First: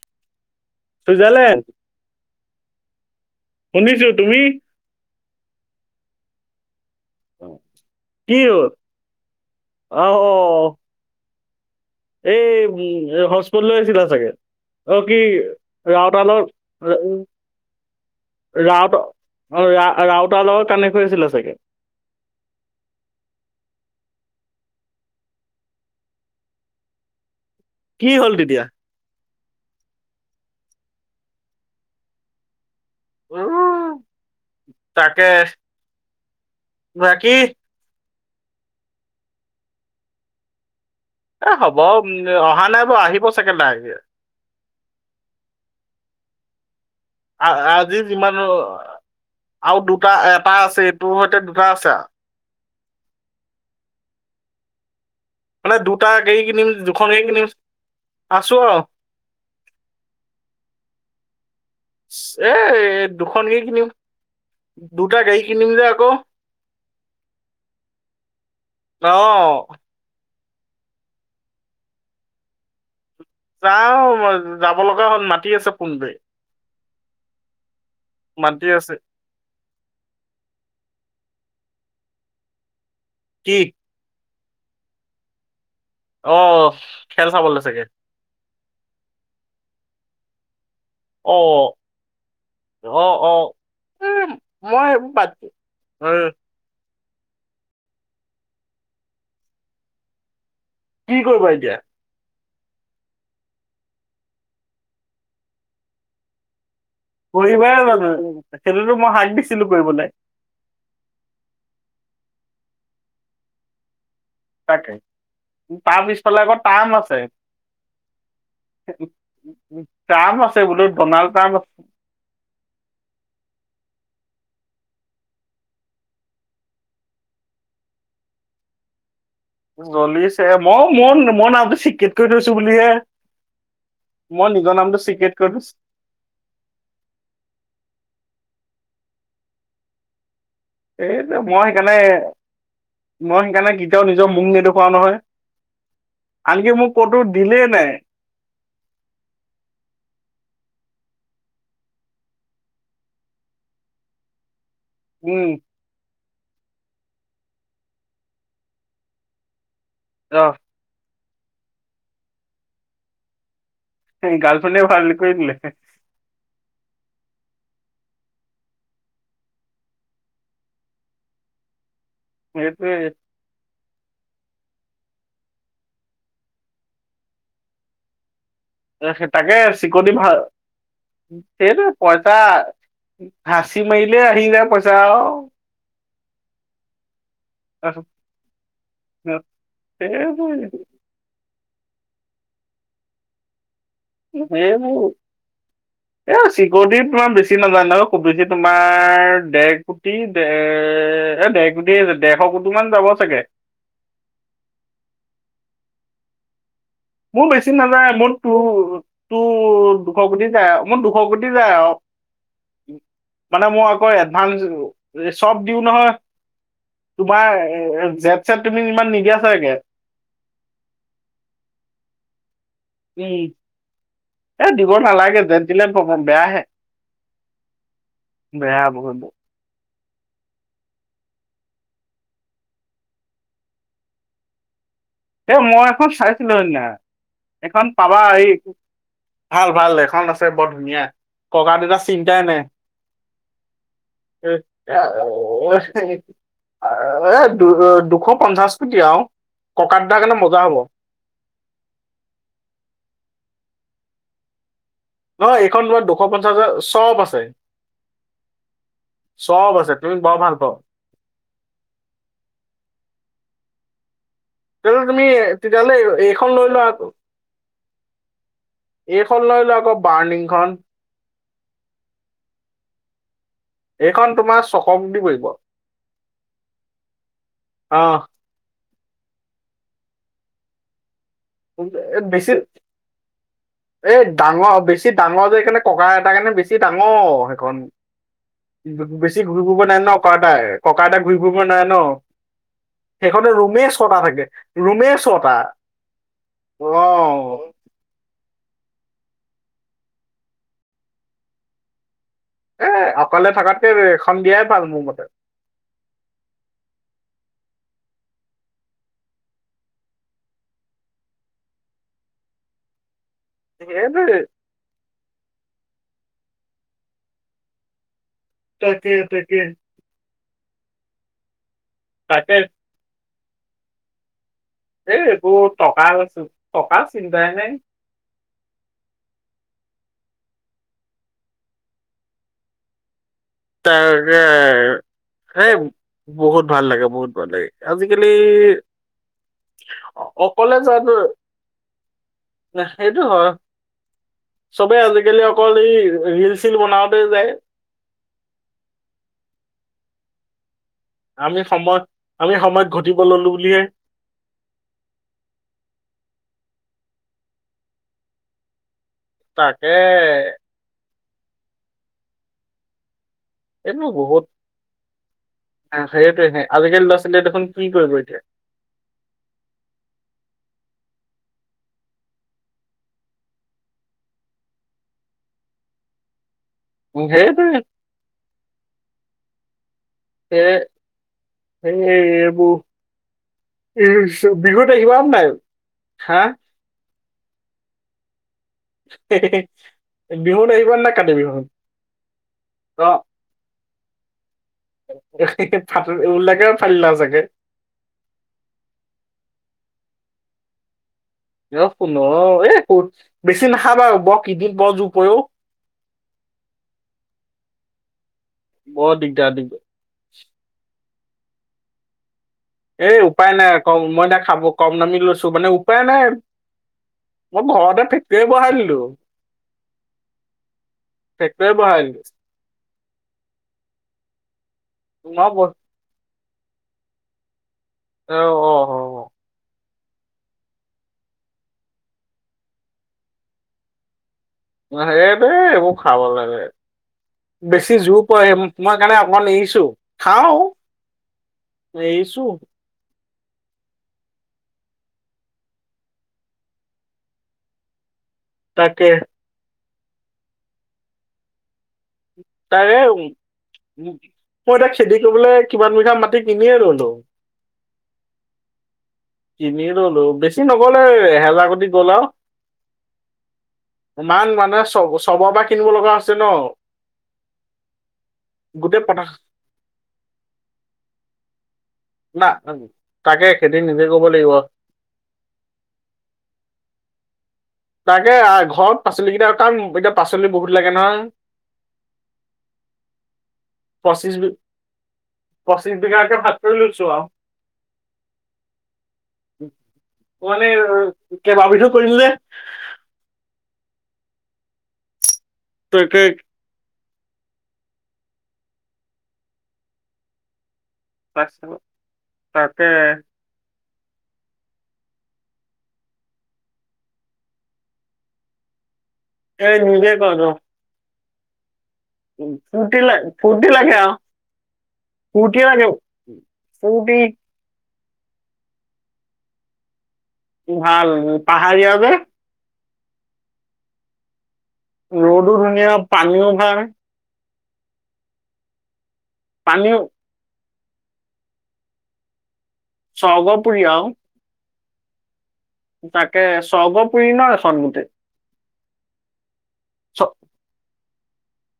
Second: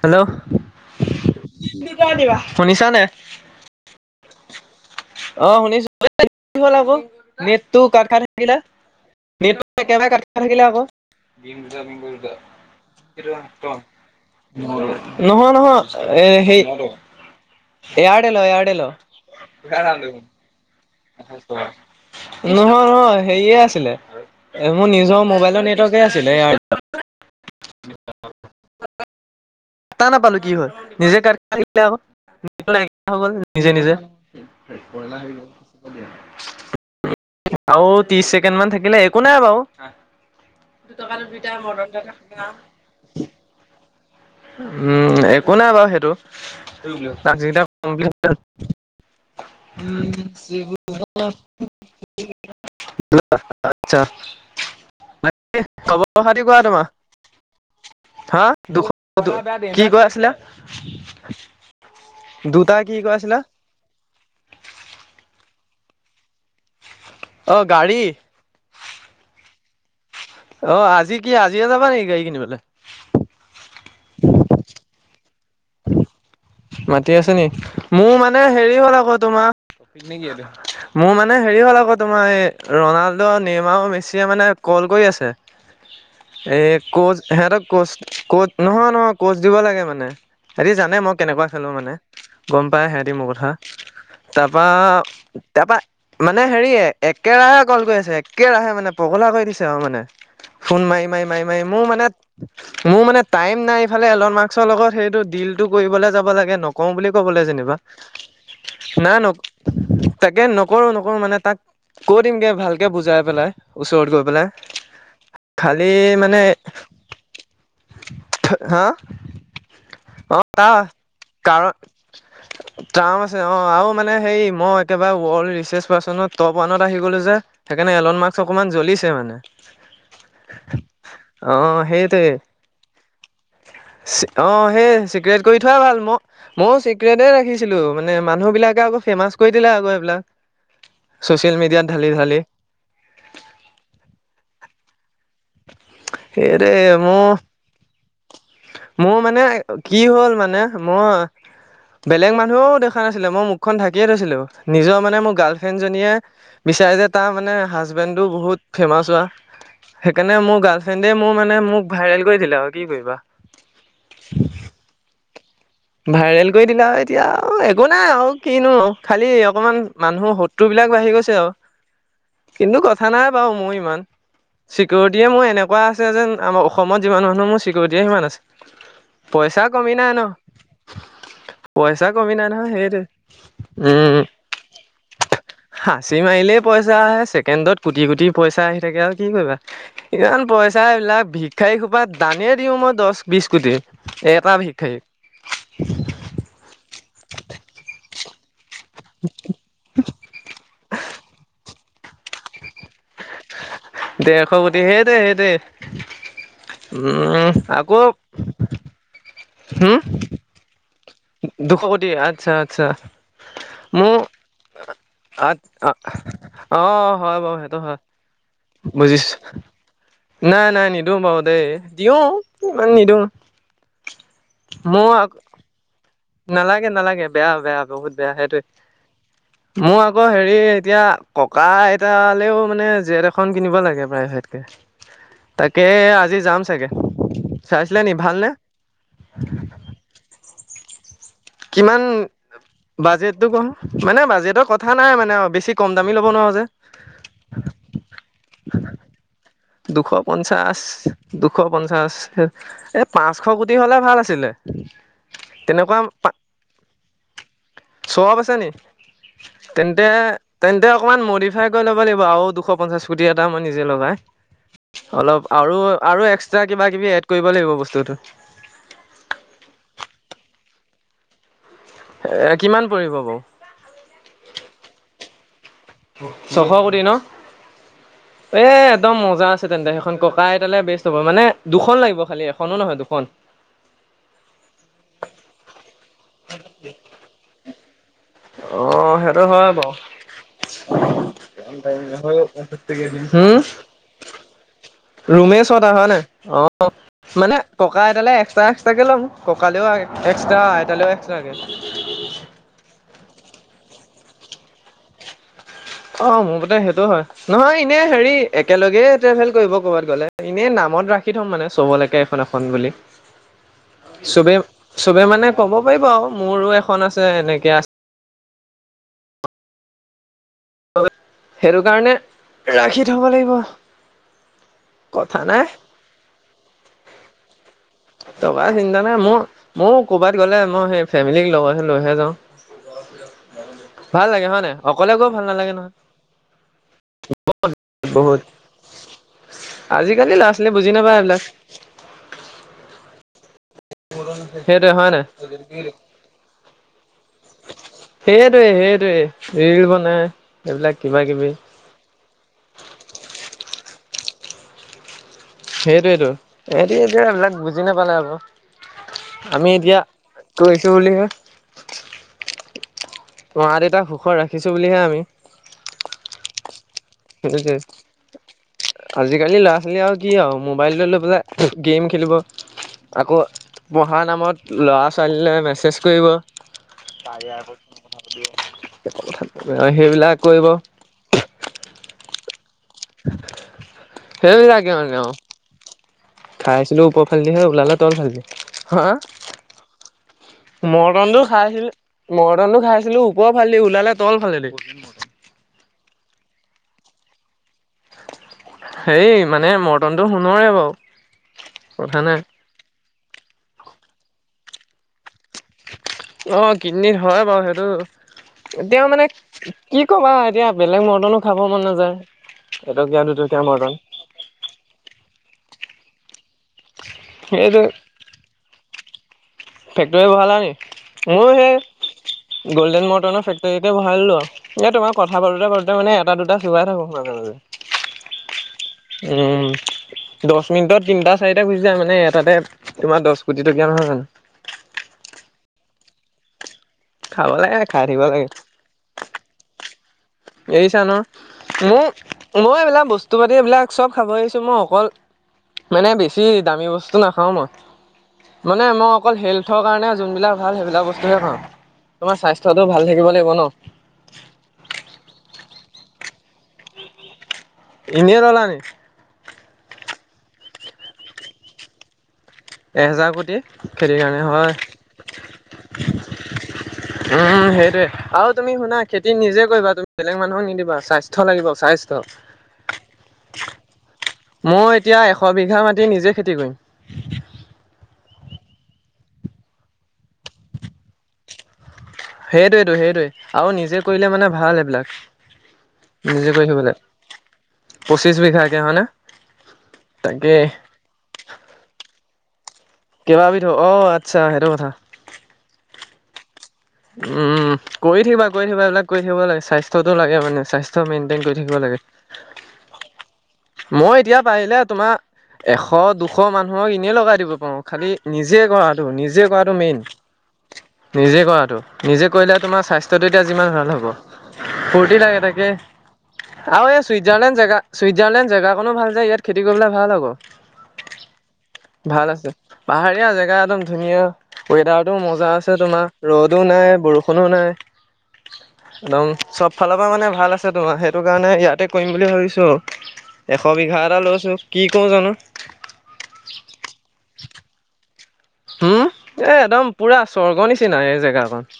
Hello Switzerland দিবা শুনিছা নে শুনিছো তুমি অ শুনিছো হল আকৌ নেট কাই কি থাকিলা হ'ল নেট কে কাই আহ অ থাকিলে আকৌ দিম এই উম হস্পট লৈ আছিলা চাগে অ কি নহয় নহয় এ ৰাওতাল সেই এয়াৰটেলৰ এয়াৰটেলৰ ৰাউত অ ৰা ৰাউত আল নহয় নহয় সেৰিয়ে আছিলে এ মোৰ নিজৰ মোবাইলৰ নেটৱৰ্কে আছিলে ইয়াৰ কি হল তেতিয়া কটা নাপালো কি হয় নিজে কাট খাই থাকিলে ক গল নিজে উম নিজে তাকে বাকি আৰু ত্ৰিশ ছেকেণ্ড মান থাকিলে একো নাই বাৰু এ হ'ব উ অহা নাই ব আহিব চাগে লাহেকে উম একো নাই বাৰু সেইটো অ আজি যিমান আৰু দুটা এটা আছে এইটোৰ সৈতে দুটা আছে আৰু আচছা মানে দুটা খবৰ গাড়ী খাতি কোৱা কিনিম তোমাৰ দুখন গাড়ী কিনিম হা আছো আৰু দুখ বয়া কি কৈ আছিলা এ দুটা কি কৈ আছিলা দুখন গে কিনিম দুটা গাড়ী কিনিম যে আকৌ অ গাড়ী অহ অ আজি কি আজিয়ে যাবা নেকি গাড়ী কিনিবলে যা যাব লগা হ'ল মাতি আছে ফোন কৰি মাতি আছ নি মোৰ মানে মাতি হেৰি আছে হ'ল আকৌ তোমাৰ পিকনিক মোৰ মানে হেৰি হ'ল আকৌ তোমাৰ এই ৰণাল্ডো কি নিমাও মিচিয়ে মানে কল কৰি আছে অ এ কচ খেল হেৰ চাবলৈ চাগে কচ কচ নহয় নহয় কোচ দিব লাগে মানে হেৰি জানে মই অ কেনেকুৱা খেলো মানে গম পাই অ সিহঁতি মোৰ অ কথা এ তাৰপা মই সেইবোৰ বাদ দি- তাৰপা অ, মানে হেৰিয়ে একেৰাহে কল কৰি আছে একেৰাহে মানে পগলা কৰি দিছে আৰু মানে ফোন মাৰি কি মাৰি মাৰি কৰিবা মাৰি এতিয়া মোৰ মানে মোৰ মানে টাইম নাই ইফালে এলন মাক্সৰ লগত সেইটো দিল টো কৰিবলে যাব লাগে কওঁ বুলি ক'বলৈ কৰিবাই যেনিবা জানো সেইটোতো মই না হাক দিছিলো ন কৰিবলৈ তাকে নকৰো নকৰো মানে তাক কৈ দিমগে ভালকে বুজাই পেলাই ওচৰত গৈ পেলাই তাকে খালি তাৰ মানে পিছফালে আকৌ টাম আছে হা [unintelligible] অ টাম্প আছে তাৰ বোলো ডনাল্ড ট্ৰাম্প কাৰণ আছে অ টাৰ্ম আৰু মানে হে মই একেবাৰে ৱৰ্ল্ড ৰিছেছ পাৰ্চনত টপ ওৱানত আহি গলো যে সেইকাৰণে ইলন মাক্ক অকমান জ্বলিছে মানে জ্বলিছে মই মোৰ অ মই নামটো সচিক্ৰেট সেইটোৱে কৰি থৈছো বুলিহে মই অ নিজৰ সেই নামটো চিক্ৰেট ছিক্ৰেত কৰি থৈছো থোৱাই ভাল ম মই চিক্ৰটেই ৰাখিছিলো মানে মানুহ বিলাকে আকৌ ফেমাচ কৰি দিলে আকৌ সেইবিলাক এইটো মই সেইকাৰণে মই সেইকাৰণে কেতিয়াও নিজৰ মুখ নেদুখুৱাও নহয় আনকি সেইটোৱে মোক ক'তো মোৰ দিলেই নাই মোৰ মানে কি হ'ল মানে মই বেলেগ মানুহও দেখা নাছিলে মই মুখখন ঢাকিয়ে থৈছিলো নিজৰ মানে মোৰ উম গাৰ্লফ্ৰেণ্ডজনীয়ে বিচাৰে যে তাৰ মানে হাজবেণ্ডো বহুত ফেমাচ হোৱা সেইকাৰণে অ মোৰ গাৰ্লফ্ৰেণ্ড মোৰ মানে মোক ভাইৰেল কৰি দিলে আৰু কি কৰিবা সেই গালফ্ৰেন্দে ভাইৰেল কৰি দিলে। ভাইৰেল কৰি দিলা এতিয়া একো নাই আৰু কিনো খালি অকমান মানুহৰ শত্ৰু বুলি। বিলাক বাঢ়ি গৈছে আৰু কিন্তু সেইটোৱে কথা নাই বাৰু মোৰ ইমান। চিকিউৰিটিয়ে মোৰ এনেকুৱা আছে যেন আমাৰ অসমত যিমান মানুহ মোৰ চিকিউৰিটিয়ে সিমান আছে। তাকে পইচা কমি চিকণ নাই ন ভাল। সেইটো কমি পইচা নাই নহয় সেইটোৱে হাঁচি মাৰিলে উম আহি যায় পইচা। সাঁচি মাৰিলেই পইচা আহে ছেকেণ্ডত আৰু কুটি কুটি পইচা আহি থাকে আৰু কি কৰিবা ইমান সেইবোৰ পইচা। পছা এইবিলাক ভিক্ষাৰী খোপাত দানিয়ে দিও মই দহ বিশ কোটি। এটা ভিক্ষাৰীক এইবোৰ এই চিকিৰিটি তোাৰ বেছি নাজায় নয় খুব বেছি তোমাৰ। দেৰ কোটি দে এ ডেৰ কোটি ডেৰশ কোটি মান যাব। চাগে দেৰশ কোটি সেই দে সেই দে। উম আকৌ। তটো হম দুশ কোটি যায়। মোৰ দুশ কোটি যায় দুশ আৰু কোটি আচ্ছা আচ্ছা মানে মই আকৌ মোৰ এডভাঞ্চ। চব দিও নহয় অ হয় তোমাৰ বাৰু সেইটো এ হয় জেট চেট। তুমি ইমান বুজিছো নিদিয়া চাগে নাই নাই নিদিওঁ বাও দেই দিওঁ ইমান নিদো উম এ দিব নালাগে ভেণ্টিলেট নালাগে নালাগে বেয়া বেয়া বহুত বেয়া সেইটোৱে মোৰ আ আকৌ হেৰি এতিয়া ককা আইতালেও মানে জেট এখন কিনিব লাগে প্ৰায় ভটকে। এ মই এখন চাইছিলো সেইদিনা এইখন চাইছিলে নি পাবা হ ভালনে ভাল ভাল এখন আছে বৰ ধুনীয়া। ককা দেতা কিমান চিন্তাই নাই। বাজেটটো ক মানে এ বাজেটৰ কথা নাই মানে বেছি কম দামী ল'ব নোৱাৰো যে। এ দু দুশ পঞ্চাশ কোটি আও দুশ পঞ্চাশ দুশ পঞ্চাশ এই পাঁচশ কোটি হলে ভাল আছিলে। নহ এইখন তেনেকুৱা লোৱা দুশ পঞ্চাশ হাজাৰ চব আছে। চোৱা আছ নি? চব আছে তেন্তে তুমি বৰ ভাল পাওঁ তেন্তে অকমান মডিফাই কৰি ল'ব লাগিব আৰু দুশ পঞ্চাশ কোটি এটা মান। বজ' ভাই। তেতিয়াহ'লে তুমি অলপ আৰু তেতিয়াহ'লে আৰু এইখন লৈ এক্সট্ৰা কিবা লোৱা কিবি এড কৰিব লাগিব বস্তুটো। এইখন লৈলো আকৌ বাৰ্ণিং খন। এ কিমান পৰিব বাৰু। এইখন তোমাৰ চকক দি পৰিব ছশ কোটি ন আহ এ। একদম মজা আছে তেন্তে সেইখন ককা আইতালে বে। এই বেছি দুখন। এই ডাঙৰ বেছি ডাঙৰ যেকাৰনে। ককা এটাৰ কাৰণে বেছি ডাঙৰ সেইখন। অ' বেছি সেইটো ঘূৰি হয় ফুব বাৰু। নাই ন ককা এটাই ককা এটাই ঘূৰি ফুৰিব নাই ন। সেইখনে ৰুমেই ছটা থাকে ৰুম। ৰুমে চতা হয় নে অ মানে টকা এটালৈ এক্সট্ৰা। তাকে ল'ম ককালেও এক্সট্ৰা আইতালেও এক্সট্ৰাকে। এ অকলে থকাতকে এখন দিয়াই ভাল মোৰ মতে। অ মোৰ মতে সেইটো হয় নহয় এনে হেৰি একেলগে ট্ৰেভেল কৰিব কৰ'বাত গ'লে এনে ন। ৰুমত ৰাখি থ'ম মানে চবলৈকে এখন এখন বুলি। সেইটোৱে চবেই চবে মানে ক'ব পাৰিব আৰু মোৰো এখন আছে এনেকে আছে। তাকে তাকে। সেইটো কাৰণে তাকে ৰাখি থ'ব লাগিব। এ কথা নাই। একবোৰ টকা আছ টকা চিন্তাই নাই। টকাৰ চিন্তা নাই মোৰ ময়ৈ কৰ'বাত গ'লে মই সেই ফেমিলিক লগৰ লৈহে যাওঁ। ত ভাল লাগে হয় নাই অকলে গৈ ভাল সেই। নালাগে নহয় বহুত ভাল লাগে বহুত ভাল লাগে আজিকালি। বহুত আজিকালি ল'ৰা ছোৱালী অকলে বুজি যোৱাতো নাপায় এইবিলাক। সেইটো হয়। সেইটোৱে চবে হয় নাই আজিকালি অকল এই ৰিল- চিল বনাওতে যায় সেইটোৱে -সেইটোৱে ৰিল বনাই এইবিলাক কিবা কিবি আমি সময় আমি সময় ঘটিব ললো বুলিহে সেইটোৱেইটো এটো এতিয়া এইবিলাক বুজি নাপালে আকো আমি তাকে এতিয়া কৈছো বুলিহে। মা দেউতাক এইবোৰ সুখত বহুত ৰাখিছোঁ বুলিহে আমি। সেইটোৱে আজিকালি ল'ৰা ছোৱালীয়ে দেখোন সেইটো কি কৰিব এতিয়া আজিকালি ল'ৰা -ছোৱালী আৰু কি আৰু মোবাইলটো লৈ পেলাই গেম খেলিব। আকৌ পঢ়া নামত ল'ৰা ছোৱালীলৈ মেছেজ কৰিব উম, সেইটোৱে সেইবিলাক কৰিব। সেই সেই এইবোৰ সেইবিলাকে বিহুত মানে আহিবা অ নে নাই হা। ভাল্দিহে ওলালে তল ভালি [unintelligible] হু হু হু [unintelligible] মটন টো খাইছিল মটনটো খাইছিলো ওপৰ ফালেদি ওলালে তল ফালেদি। ফ লাকে ফাল ল চাগে [unintelligible] হেই মানে মৰটনটো সোণৰে বাৰু এ শুন কথা নাই এই কত বেছি নাখাবা ব কদনিত ব জুপৰেও [unintelligible] অ কিডনিত হয় বাৰু সেইটো এতিয়া বৰ মানে দিগদাৰ দিগদাৰ কি কবা এতিয়া বেলেগ মডনো খাব মন নাযায় এই এটকীয়া উপায় দুটকীয়া নাই ক মৰ্টন মই এয়া খাব কম নামি লৈছো মানে উপায় নাই [unintelligible] মই সেইটো ঘৰতেটে ফেক্টৰী বহাই দিলো ফেক্টৰী বহালা নি মোৰ ফেক্টৰী বহাই দিলো সেই গ'ল্ডেন মৰ্টনৰ ফেক্টৰীকে ভৰাই ললো আৰু এ তোমাৰ কথা পাতোতে পাটোতে মানে এটা দুটা [unintelligible] বাৰ [unintelligible] থাকক মাজে মাজে অ অ উম দহ মিনিটত তিনটা চাৰিটা গুচি যায় মানে এটাতে তোমাৰ দহ কোটি টকীয়া। অ হবোৰ খাব লাগে খাব লাগে বেছি খাই থাকিব জোৰ লাগে পৰে মই কাৰণে অকণ এৰিছো। খাও এৰিছা ন মোৰ এৰিছো মই এইবিলাক বস্তু। তটোপাতি এইবিলাক চব খাব এৰিছোঁ মই অকল মানে বেছি দামী বস্তু নাখাও মই মানে তাকে মই অকল হেল্থৰ কাৰণে যোনবিলাক ভাল সেইবিলাক বস্তুহে খাও তোমাৰ স্বাস্থ্যটো তাৰে ভাল উম, থাকিব লাগিব ন। উম, মই এতিয়া খেতি কৰিবলৈ কিমান বিঘা মাটি কিনিয়ে ললোঁ এনে ললা নি কিনি ললো বেছি নগলে এহেজাৰ কোটি গ'ল আৰু এহেজাৰ কোটি খেতিৰ কাৰণে ইমান হয় মানে চ চবৰ বা কিনিব লগা হৈছে ন। উম সেইটোয়ে আৰু তুমি শুনা গোটেই পতা খেতি নিজে কৰিবা তুমি বেলেগ মানুহক নিদিবা স্বাস্থ্য লাগিব। স্বাস্থ্য না তাকে খেতি নিজে কব লাগ মই এতিয়া এশ বিঘা মাটি নিজে খেতি কৰিম তাকে ঘৰত পাচলি কেইটা এতিয়া পাচলি বহুত লাগে নহয়। সেইটোয়েটো -সেইটোৱে আৰু নিজে কৰিলে মানে ভাল এইবিলাক পশ্চিচবিঘাকে নিজে ভাগ কৰি থাকিব লাগে লৈছো আও পঁচিছ বিঘাকে হয়নে তাকে মানে কেইবা বিধো কৰিম যে কেইবাবিধো অ আচ্ছা সেইটো কথা তাকে উম কৰি থাকিবা কৰি থাকিবা এইবিলাক কৰি থাকিব লাগে স্বাস্থ্য টো লাগে মানে স্বাস্থ্য চব মেইনটেইন কৰি থাকিব পাচ- লাগে তাকে মই এতিয়া পাৰিলে তোমাৰ এশ দুশ মানুহক এনে লগাই দিব পাৰোঁ খালি নিজে‌ নিজে কৰাটো এই মেইন নিজে কৰো নিজে কৰাটো নিজে কৰিলে তোমাৰ ফূৰ্তি লাগ স্বাস্থ্যটো এতিয়া যিমান ফূৰ্তি ভাল লাগে হ'ব আৰু ফূৰ্তি লাগে তাকে আৰু এ ফূৰ্তি চুইজাৰলেণ্ড জেগা ছুইজাৰলেণ্ড জেগাখনো ভাল যে ইয়াত খেতি কৰিবলে ভাল হব ভাল পাহাৰীয়া যে আছে পাহাৰীয়া জেগা একদম ধুনীয়া ৱেডাৰতটো ৰ'দো মজা আছে ধুনীয়া তোমাৰ ৰ'দ পানীও ৰদো ভাল নাই বৰষুণো নাই একদম চব পানীও ফালৰ পৰা মানে ভাল আছে। তোমাৰ সেইটো কাৰণে ইয়াতে কৰিম বুলি ভাবিছোঁ এশ স্বৰ্গপুৰী বিঘা আৰু এটা লৈছোঁ। কি কওঁ জানোঁ তাকে স্বৰ্গ পুৰি ন চতগুটি উম এ একদম পুৰা স্বৰ্গৰ নিচিনা এই জেগাকন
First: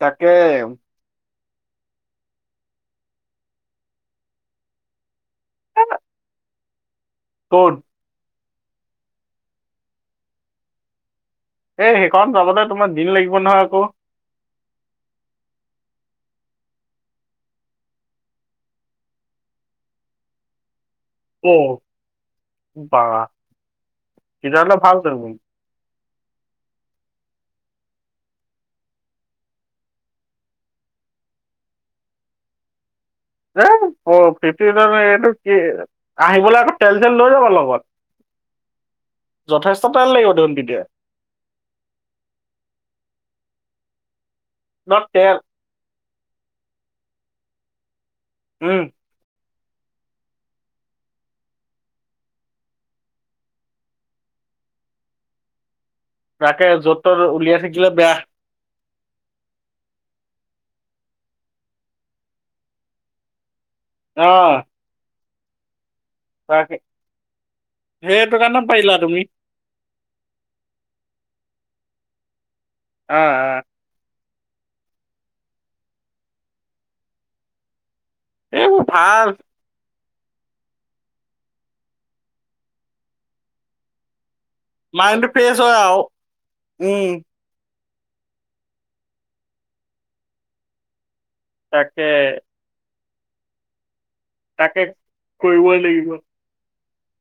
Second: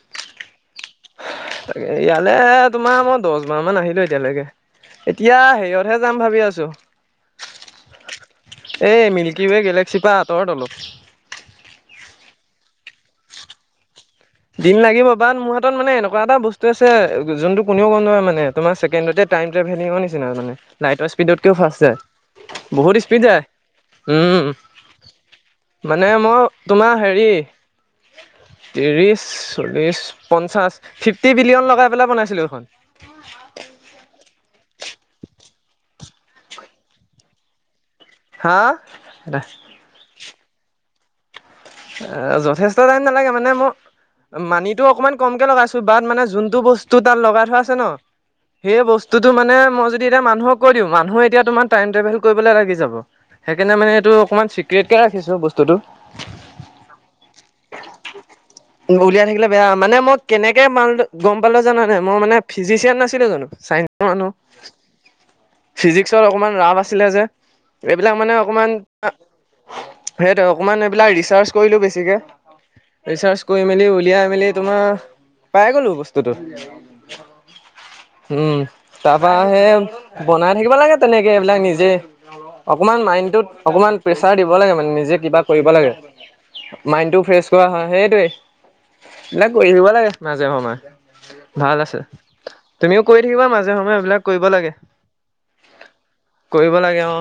তাকেহে তাক ইয়ালে তোমাৰ মই দহ বাৰ মান আহিলো এতিয়ালৈকে এতিয়া হেৰীয়তহে যাম ভাবি আছো। ক'ত এই মিল্কীৱে' গেলেক্সি পৰা আঁতৰত অলপ এ সেইখন যাবতে তোমাৰ দিন লাগিব নহয় আকৌ দিন লাগিব বাট মোৰ হাতত মানে এনেকুৱা এটা বস্তু আছে যোনটো কোনেও গম নাপায় মানে তোমাৰ ছেকেণ্ডতে টাইম ট্ৰভেলিঙৰ নিচিনা মানে লাইটৰ স্পীডত কৈও অ ফাৰ্ছ যায়। বহুত বা স্পিড যাতে উম্ তেতিয়াহ'লে ভাল দেখোন মানে মই তোমাৰ হেৰি ত্ৰিছ চল্লিছ পঞ্চাছ ফিফটি বিলিয়ন লগাই পেলাই বনাইছিলোঁ এইখন এ এইটো কি আহিবলৈ আকৌ তেল চেল লৈ যাব লগত হা যথেষ্ট টাইম লাগিব দেখোন তেতিয়া অ যথেষ্ট টাইম নালাগে মানে মই মানিটো ন অকনমান তেল কমকে লগাইছো বাত মানে যোনটো বস্তু তাত লগাই থোৱা আছে ন সেই উম বস্তুটো মানে মই যদি এতিয়া মানুহক কৈ দি মানুহ এতিয়া তোমাৰ টাইম ট্ৰেভেল কৰিবলৈ লাগি যাব। সেইকাৰণে মানে এইটো অকণমান চিক্ৰেটকে ৰাখিছো বস্তুটো। তাকে য'ত ত'ত উলিয়াই থাকিলে বেয়া উলিয়াই থাকিলে বেয়া মানে মই কেনেকে মাল গম পালোঁ জানানে মই মানে ফিজিচিয়ান নাছিলোঁ জানোঁ। ‌‌ চাইন্সৰ অ মানুহ ফিজিক্সৰ অকণমান তাকে ৰাপ আছিলে যে এইবিলাক মানে সেইটো কাৰণে অকমান পাৰিলা তুমি সেইটোৱে অকমান এইবিলাক ৰিচাৰ্জ কৰিলোঁ বেছিকে অ ৰিচাৰ্জ অ কৰি মেলি ওলিয়াই মেলি তোমাৰ পাই গ'লো বস্তুটো উম এইবোৰ ভাল তাৰপা আহে বনাই থাকিব লাগে তেনেকে এইবিলাক নিজে অকমান মাইণ্ডতত অকমান প্ৰেচ- প্ৰচাৰ দিব লাগে মানে নিজেই মাইণ্ডটো কিবা ফ্ৰেছ কৰিব হয় লাগে, আৰু উম মাইনটো ফ্ৰছ কৰা- অ হয় সেইটোৱে এইবিলাক কৰি থাকিব লাগে মাজে সময়- ভাল আছে তাকে তুমিও কৰি থাকিবা মাজে সময়ে এইবিলাক- কৰিব লাগে তাকে কৰিবই লাগিব কৰিব লাগে- অ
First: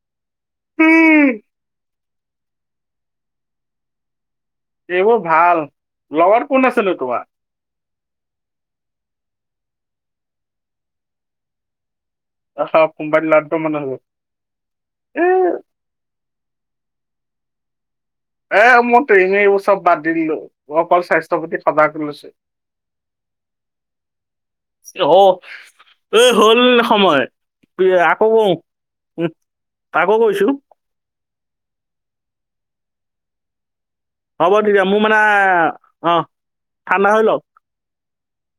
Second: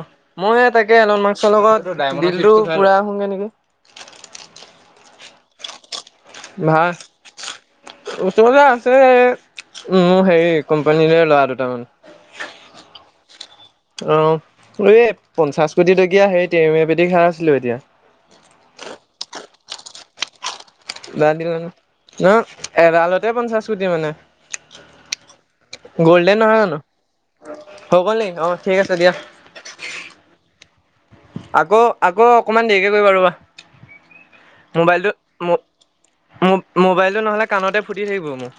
মই তাকে এনন উম। মাকসৰ লগত ডিলটো পুৰা আহোগে নেকি? এইবোৰ ভাল লগত কোন ভাল আছিনো তোমাৰ? ওচৰতে আছে মোৰ হেৰি কোম্পানীৰে ল'ৰা আহ কোম্পানী লাড্ডু মান আছিলো দুটামান অ এই এ পঞ্চাশ কোটি টকীয়া হেৰিত তেৰে মেৰে এপেটি খাই আছিলোঁ এতিয়া এই মই প্ৰিমিয়াৰিবোৰ চব বাদ দি দিলোঁ বদ দিলে ন এডালতে পঞ্চাশ কোটি মানে। অ। এই গ'ল্ডেন নহয় হ'ল জানো সময় হৈ গ'ল আকৌ নি অ কও ঠিক আছে দিয়া তাকো কৈছো। আকৌ আকৌ অকমান দেৰিকে কৰিবা ৰবা [unintelligible] হ'ব তেতিয়া মোৰ মোবাইলটো মানে আহ ঠাণ্ডা মোবাইলটো হৈ লওক নহ'লে কাণতে ফুটি থাকিব মোৰ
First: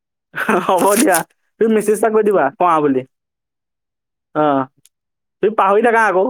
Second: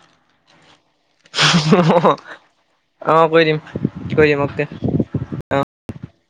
হ'ব দিয়া তুমি মেছেজ এটা কৈ দিবা। শোৱা বুলি অ কৰি দিম কৰি দিম অ। অকে তুমি পাহৰি থাকা আকৌ।